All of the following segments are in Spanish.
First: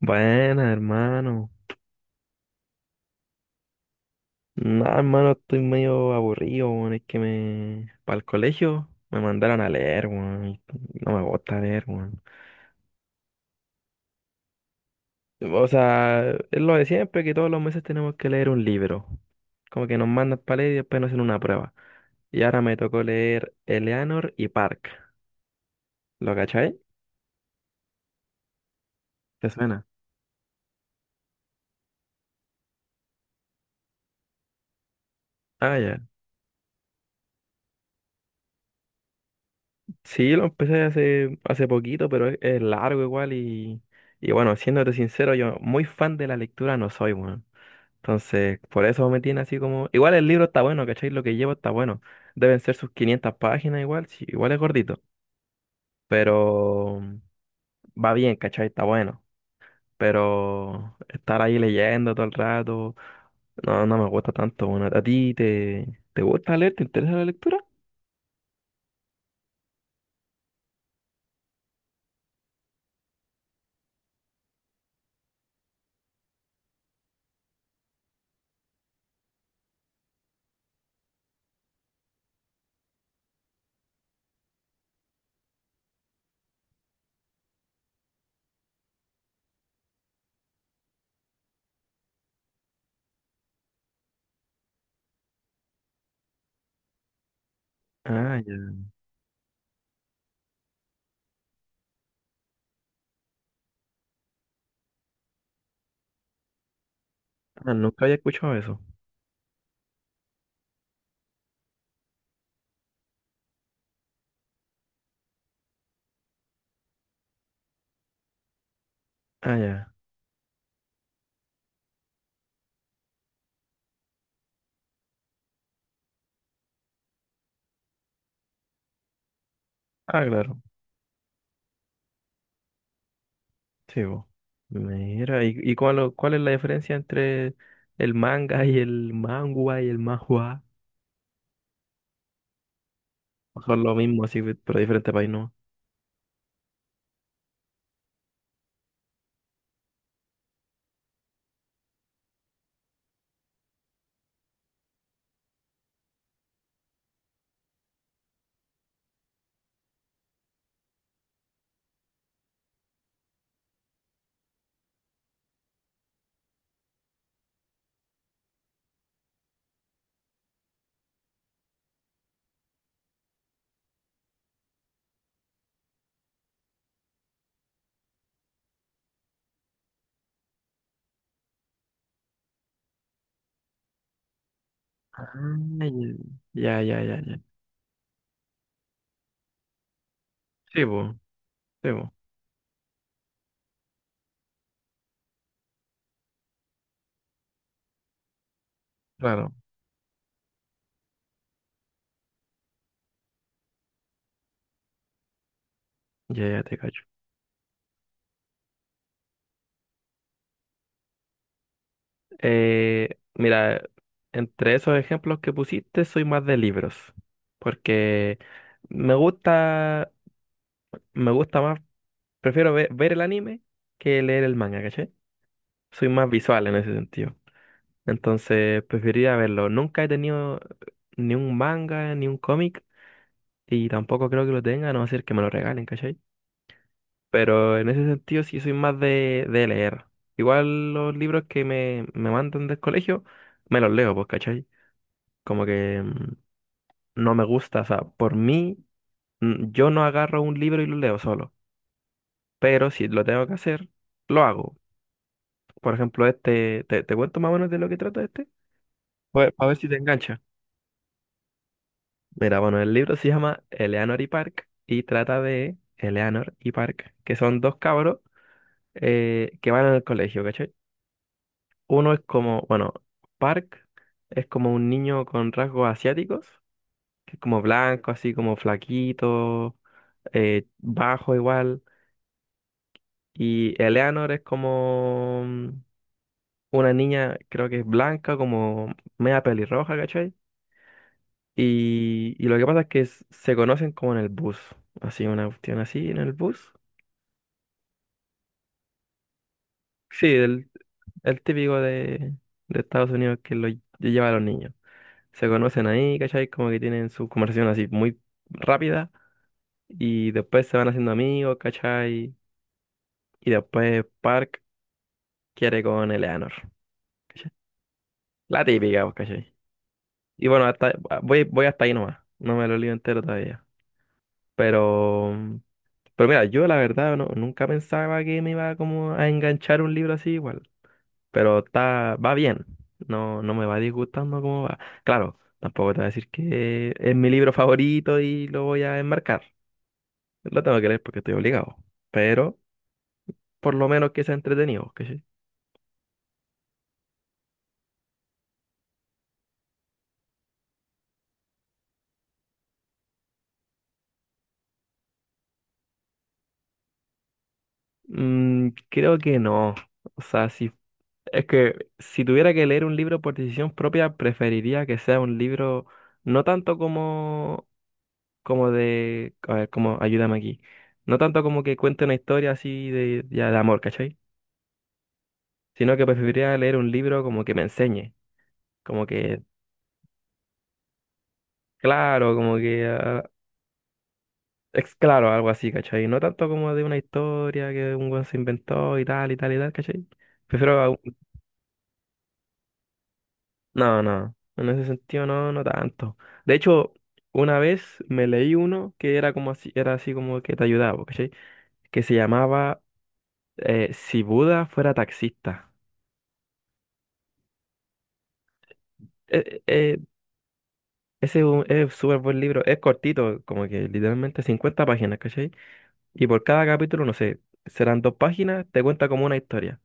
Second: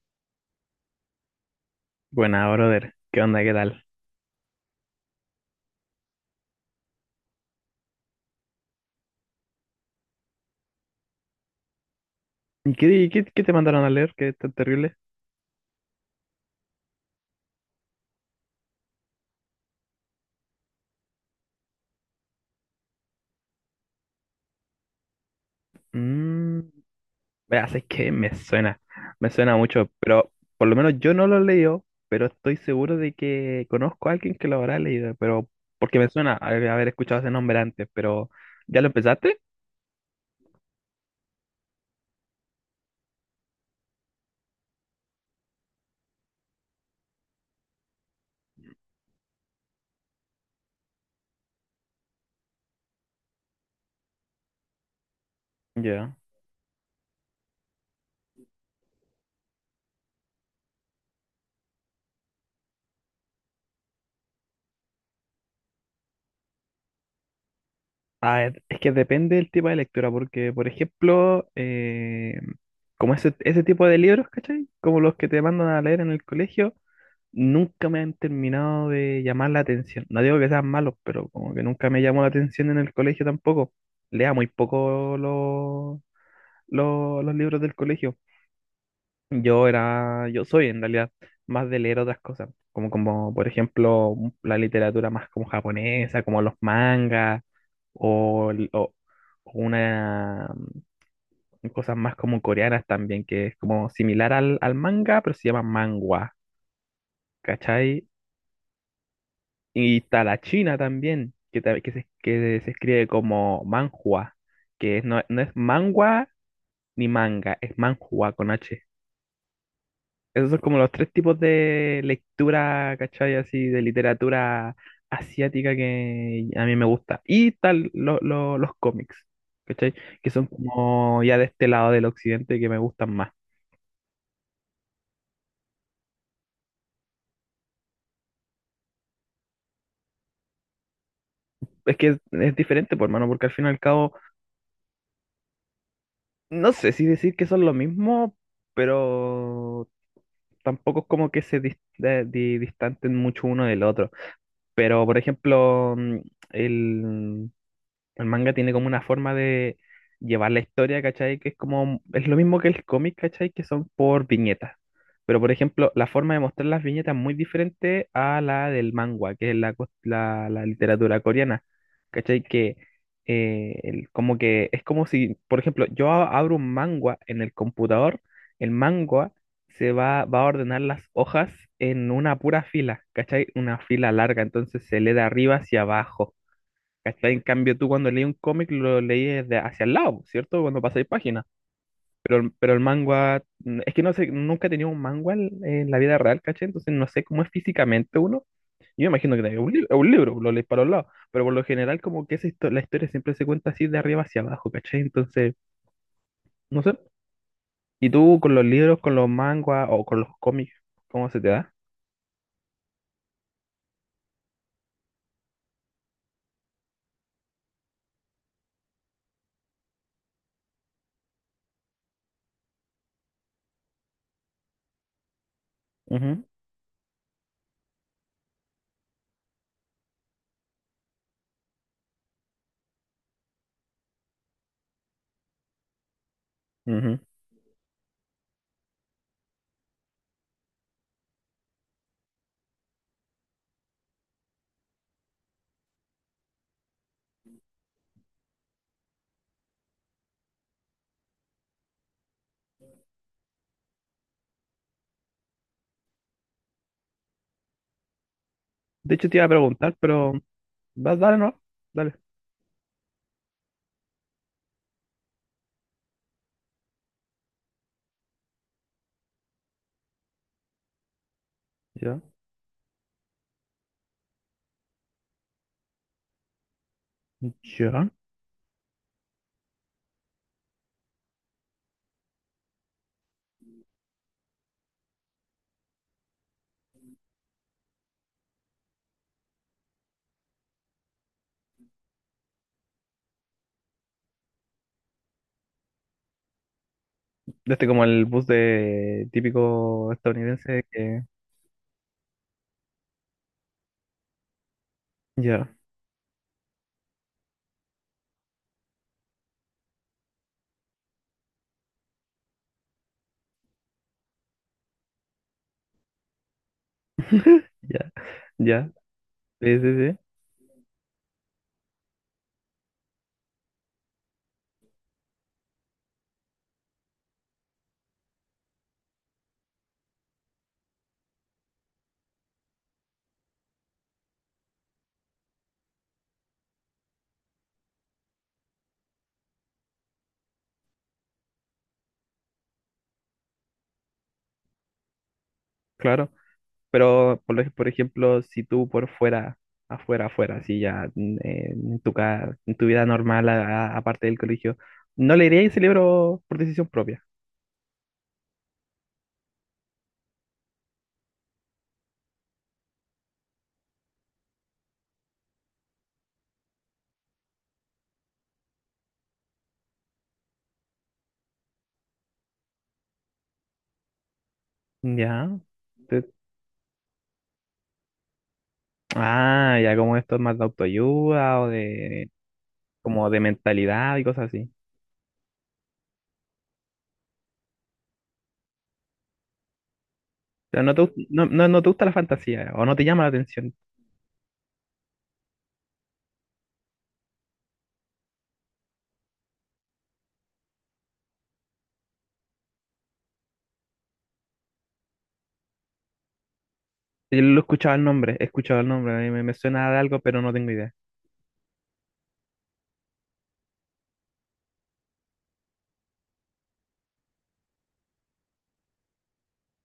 Buena, hermano. Buena, brother. ¿Qué onda? ¿Qué tal? No, hermano, estoy medio aburrido, weón. Para el colegio me mandaron a leer, weón, y no me gusta leer, weón. Qué te mandaron a leer? ¿Qué tan terrible? O sea, es lo de siempre, que todos los meses tenemos que leer un libro. Como que nos mandan para leer y después nos hacen una prueba. Y ahora me tocó leer Eleanor y Park. ¿Lo Mmm, cachai? veas, es que me ¿Te suena suena? mucho, pero por lo menos yo no lo leo, pero estoy seguro de que conozco a alguien que lo habrá leído, pero Ah, ya. porque me suena haber escuchado ese nombre antes, pero ¿ya lo empezaste? Sí, lo empecé hace poquito, pero es largo igual. Y... Y bueno, siéndote sincero, yo muy fan de la lectura no soy, weón. Entonces, por eso me tiene así como... Igual el libro está bueno, ¿cachai? Lo que llevo está bueno. Deben ser sus 500 páginas igual, sí, igual es gordito. Ya. Pero va bien, ¿cachai? Está bueno. Pero estar ahí leyendo todo el rato, no, no me gusta tanto. Bueno, ¿a ti te gusta leer? ¿Te interesa la lectura? Ah, es que depende del tipo de lectura, porque, por ejemplo, como ese tipo de libros, ¿cachai? Como los que te mandan a leer en el colegio, nunca me han terminado de llamar la atención. No digo que sean malos, pero como que nunca me llamó la atención en el colegio tampoco. Lea muy poco los libros del colegio. Yo soy en realidad más de leer otras cosas, como, como por ejemplo la literatura más como japonesa, como los mangas, Ah, o, el- ya. o- o una cosas más como coreanas también, que es como similar al manga, pero se llama manhwa, Ah, ¿cachai? nunca había escuchado eso. Y está la china también, que se escribe como manhua, que no es manhwa ni manga, es manhua con H. Ah, ya. Esos son como los tres tipos de lectura, ¿cachai? Así de literatura asiática que a mí me gusta. Y tal los cómics, ¿cachai? Ah, Que son claro. como ya de este lado del occidente que me gustan más. Sí, vos. Mira, ¿y cuál es la diferencia entre el manga y el mangua y el manhua? Es que es diferente, por hermano, porque al fin y al ¿Son lo cabo, mismo, así, pero diferente país, no? no sé si decir que son lo mismo, pero tampoco es como que se distanten mucho uno del otro. Pero, por ejemplo, el, el manga tiene como una forma de llevar la historia, ¿cachai? Que es como, es lo mismo que el cómic, ¿cachai? Que son por viñetas. Pero, por ejemplo, la forma de mostrar las viñetas es muy diferente a la del manhwa, que es la literatura coreana, ¿cachai? Que como que es como si, por ejemplo, yo abro un manhwa en el computador, el manhwa va a ordenar las hojas en una pura fila, ¿cachai? Una fila larga, entonces se lee de Ah, arriba hacia abajo. ya, ya, ya, ¿Cachai? En ya. cambio, tú cuando leí un cómic lo leí desde hacia el lado, ¿cierto? Cuando Sí, pasáis pues, páginas. sí, po, Pero el manga, es que no sé, nunca he tenido un manga en la vida real, ¿cachai? Entonces no sé cómo es físicamente uno. Yo me imagino que claro. es un, es un libro, lo lees para los lados. Pero por lo general, como que esa la historia siempre se cuenta así de arriba hacia abajo, ¿cachai? Entonces, Ya, ya te no sé. cacho. ¿Y tú con los libros, con los mangas o con los cómics, cómo se te da? Mira, entre esos ejemplos que pusiste, soy más de libros. Porque me gusta, me gusta más, prefiero ver el anime que leer el manga, ¿cachai? Soy más visual en ese sentido. Entonces, preferiría verlo. Nunca he tenido ni un manga, ni un cómic, y tampoco creo que lo tenga, a no ser que me lo regalen, ¿cachai? Ujú, ujú. Pero en ese sentido sí soy más de leer. Igual los libros que me mandan del colegio, me los leo, pues, ¿cachai? Como que no me gusta, o sea, por mí, yo no agarro un libro y lo leo solo. Pero si lo tengo que hacer, lo hago. Por ejemplo, este, te cuento más o menos de lo que trata este. De hecho, te iba a Pues, a ver si te preguntar, pero engancha. Dale, no, dale. Mira, bueno, el libro se llama Eleanor y Park y trata de Eleanor y Park, que son dos cabros que van al colegio, ¿cachai? Uno es Ya. como, bueno, Park es como un niño con rasgos asiáticos, que es como Ya. blanco, así como flaquito, bajo igual. Y Eleanor es como una niña, creo que es blanca, como media pelirroja, ¿cachai? Y lo que pasa es que se conocen como en el bus, así, una cuestión así en el bus. De este como el bus de típico Sí, el, estadounidense que... el típico de Estados Unidos que lo lleva a los niños. Se Ya, conocen ahí, ¿cachai? Como que tienen su conversación así muy rápida y después se van haciendo amigos, ¿cachai? Y después Park quiere con Eleanor, ¿cachai? ya, La ya. típica, pues, ¿cachai? Sí, sí, sí, Y bueno, hasta, voy hasta ahí nomás, no me lo leo entero todavía. Pero, pero mira, yo la verdad no, nunca pensaba que me iba como a enganchar un libro así igual, pero está, va bien, no, no me va disgustando cómo va. Claro. Tampoco te voy a decir que es mi libro favorito y lo voy a enmarcar. Lo tengo que leer porque estoy obligado. Pero por lo menos que sea entretenido, ¿cachai? claro. Pero, por ejemplo, si tú por fuera, afuera, si ya en tu, en tu vida normal, aparte del colegio, ¿no le irías ese libro por decisión propia? Mm, creo que no. O sea, si, es que si tuviera que leer un libro por decisión propia, preferiría que sea un libro no tanto como, como de, a ver, como, ayúdame aquí. No tanto como que cuente una historia así de, ya de amor, ¿cachai? Ya. Sino que Te- preferiría leer un libro como que me enseñe. Como que, ah, ya como esto es más de autoayuda o de, claro, como que. como de mentalidad y cosas así. Es claro, algo así, ¿cachai? No tanto como de una historia que un weón se inventó y tal y tal y tal, ¿cachai? O Prefiero... sea, no te gusta la fantasía o no te llama la atención. No, no, en ese sentido no, no tanto. De hecho, una vez me leí uno que era como así, era así como que te ayudaba, ¿cachai? Que se llamaba Si Buda fuera taxista. Yo lo he escuchado el nombre, he escuchado el nombre, me- Eh, suena eh, de algo, pero no tengo idea. Ese es un es súper buen libro, es cortito, como que literalmente 50 páginas, ¿cachai? Y por cada capítulo, no sé, serán dos páginas, te cuenta como una historia.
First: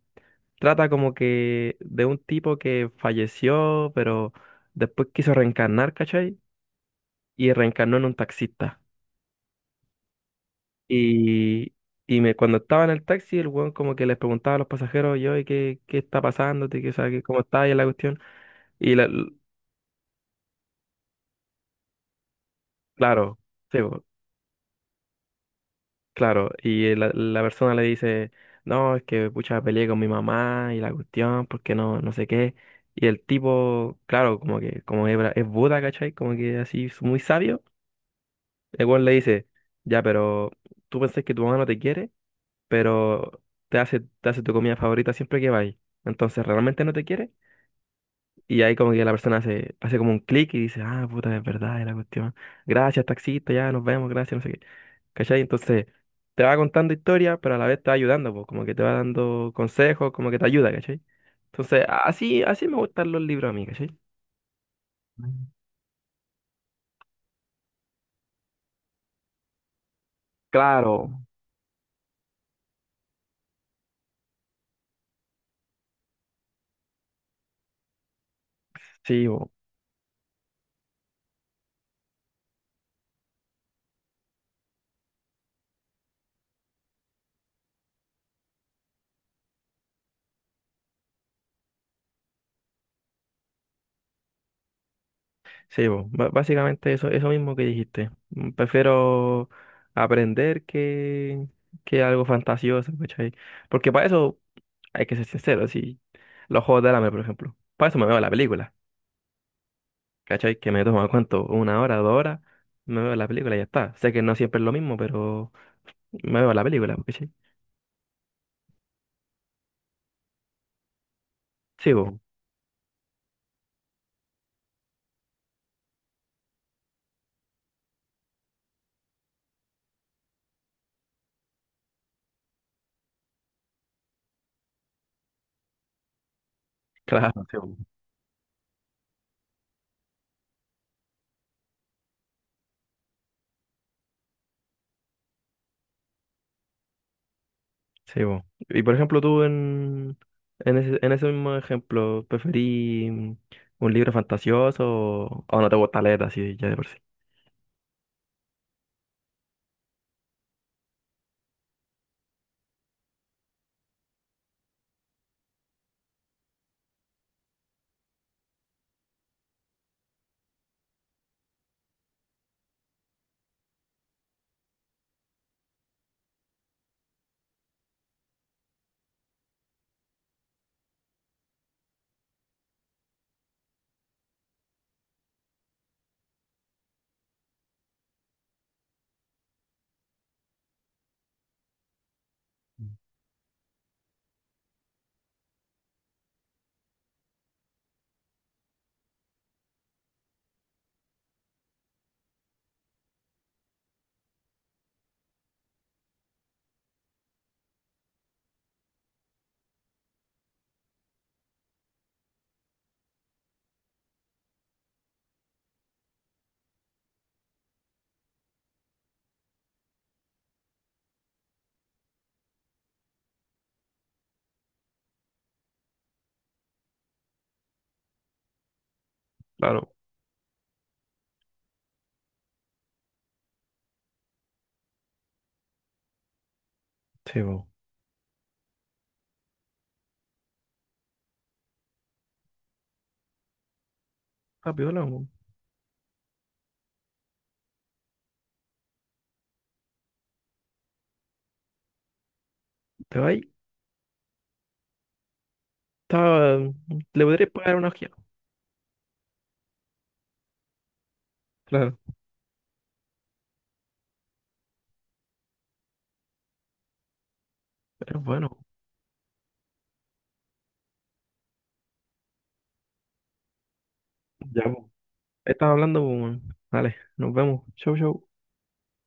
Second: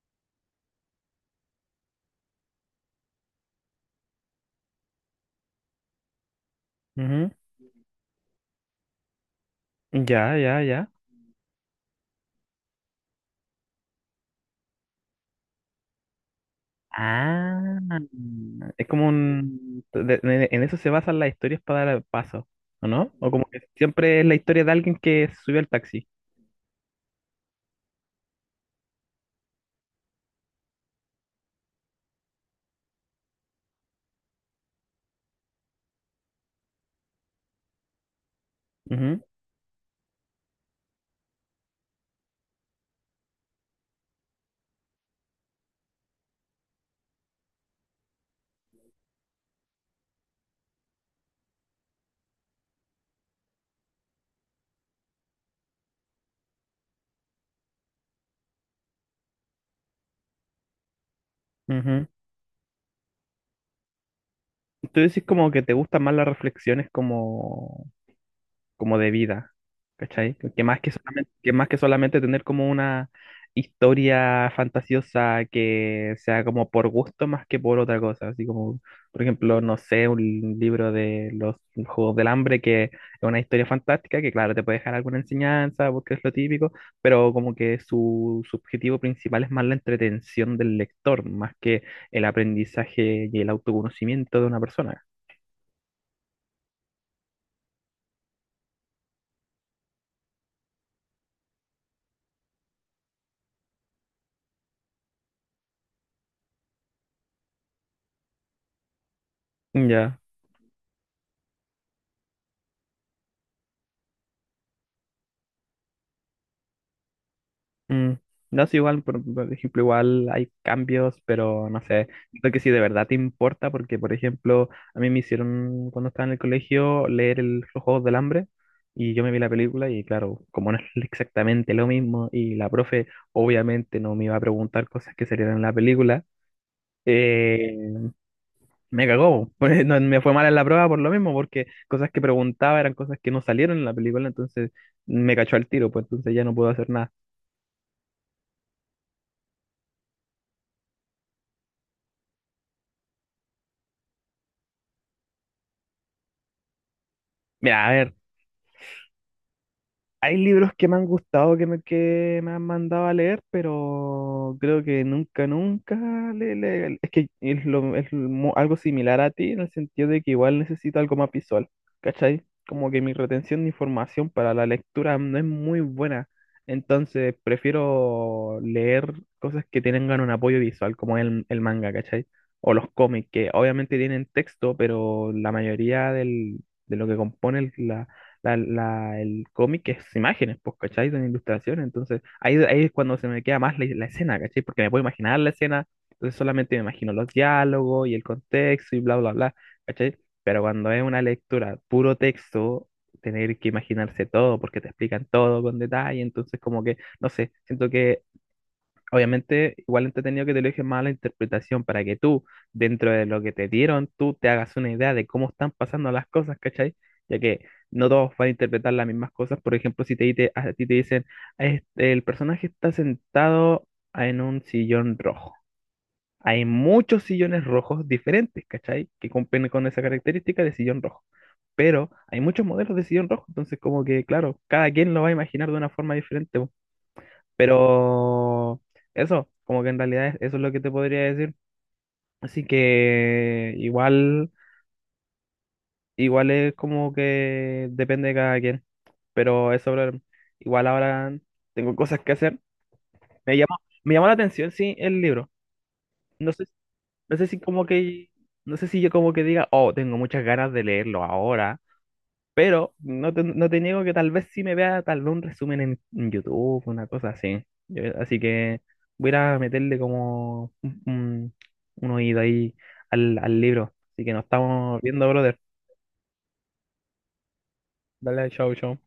Trata como que de un tipo que falleció, pero después quiso reencarnar, ¿cachai? Ujú. Y reencarnó en un taxista. Ya, ya, ya. Y, y cuando estaba en el taxi, el weón como que les preguntaba a los pasajeros, yo, ¿y qué está pasando? ¿Qué, o sea, qué- ¿Cómo está ahí Ah, la cuestión? es Y la- como l- un... en eso se basan las historias para dar el paso, ¿o no? O claro, como que sí, po, siempre es la historia de alguien que subió al taxi. claro. Y la persona le dice, no, es que pucha, peleé con mi mamá y la cuestión, porque no, no sé qué. Y el tipo, claro, como que como es, es Buda, ¿cachai? Como que así es muy sabio. El weón le Ujú, dice, ya, pero tú pensás que tu mamá no te quiere, pero te hace tu comida favorita siempre que vais. Entonces, ¿realmente no te quiere? Y ahí como que la persona hace como un clic y dice, ah, puta, es verdad, es la cuestión. Gracias, taxista, ya, nos vemos, gracias, no sé qué. ¿Cachai? Entonces, te va contando historia, pero a la vez te va ayudando, pues, como que te va dando consejos, como que te ayuda, ¿cachai? Entonces, ujú. así me gustan los libros a mí, ¿cachai? Tú decís Mm. como que te gustan más las reflexiones como como de vida, ¿cachai? Claro, Que más que solamente tener como una historia fantasiosa que sea como por gusto más que por otra cosa, así como, por sí, ejemplo, no sé, un libro de los Juegos del Hambre que es una historia fantástica que claro, te puede dejar alguna enseñanza porque es lo típico, pero como que su objetivo principal es más la entretención del lector, más que el aprendizaje y el autoconocimiento de una persona. sí, básicamente eso, mismo que dijiste. Prefiero aprender que algo fantasioso, ¿cachai? Porque para eso hay que ser sincero, si los juegos del hambre, por ejemplo. Para eso me veo la película, Ya. ¿cachai? Que me toma cuánto, 1 hora, 2 horas, me veo la película y ya está. Sé que no siempre es lo mismo, pero me veo la película, ¿cachai? Mm, No sé, igual, por ejemplo, igual hay cambios, pero no Sí, sé, siento que si de verdad te importa, porque, por ejemplo, a mí me hicieron cuando estaba en el colegio leer el, Los Juegos del Hambre y yo me vi la película y claro, como no es exactamente lo mismo y la profe obviamente no me iba a preguntar cosas que salieran en la película, claro, eh, me cagó, pues, no, me fue mal en la prueba por lo mismo, porque cosas que preguntaba eran cosas que no salieron en la película, entonces me cachó al tiro, pues entonces ya no puedo hacer nada. sí, po. Y por ejemplo, tú en ese mismo ejemplo, ¿preferí un libro fantasioso o no te gusta leer así ya de por sí? Mira, a ver. Hay libros que me han gustado, que me han mandado a leer, pero creo que nunca, nunca es que es, lo- es mo- algo similar a ti en el sentido de que igual necesito algo más visual, ¿cachai? Como que mi retención de información para la lectura no es muy buena, entonces prefiero leer cosas que tengan un apoyo visual, como el manga, ¿cachai? O los cómics, que obviamente tienen texto, pero la mayoría de lo que compone el cómic es imágenes, pues, ¿cachai? Son ilustraciones, entonces ahí, ahí es cuando se me queda más la escena, ¿cachai? Porque me puedo imaginar la escena, entonces solamente me imagino los diálogos y el contexto y bla, bla, bla, ¿cachai? Pero cuando es una lectura puro texto, tener que imaginarse todo, porque te explican todo con detalle, entonces como que, no sé, siento que obviamente, igual entretenido que te lo dejen más a la interpretación para que tú, dentro de lo que te dieron, tú te hagas una idea de cómo están pasando las cosas, ¿cachai? Ya que no todos van a interpretar las mismas cosas. Por ejemplo, si a ti te dicen, "Este, el personaje está sentado en un sillón rojo. Hay muchos sillones rojos diferentes, ¿cachai? Que cumplen con Claro, esa característica de sillón rojo. Pero hay muchos modelos de sillón rojo, entonces como que, claro, cada quien lo va a imaginar de una forma diferente. sí, po. Pero eso, como que en realidad eso es lo que te podría decir. Así que igual, Ah, piola, po. igual es como que depende de cada quien. Pero eso, bro, igual ahora tengo cosas que hacer. Te va ahí. Me llamó, me llamó la atención, sí, el libro. No Está- sé, Le no sé podrías si pagar como una ojeada. que, no sé si yo como que diga, oh, tengo muchas ganas de leerlo ahora. Claro. Pero no te niego que tal vez sí me vea tal vez un resumen en YouTube, una cosa así. Pero Así bueno, que voy a ir a meterle como un oído ahí al libro. Así que nos ya, po. estamos viendo, brother. Estaba hablando, po, weón. Dale, nos vemos. Chau, chau. Dale, chau, chau.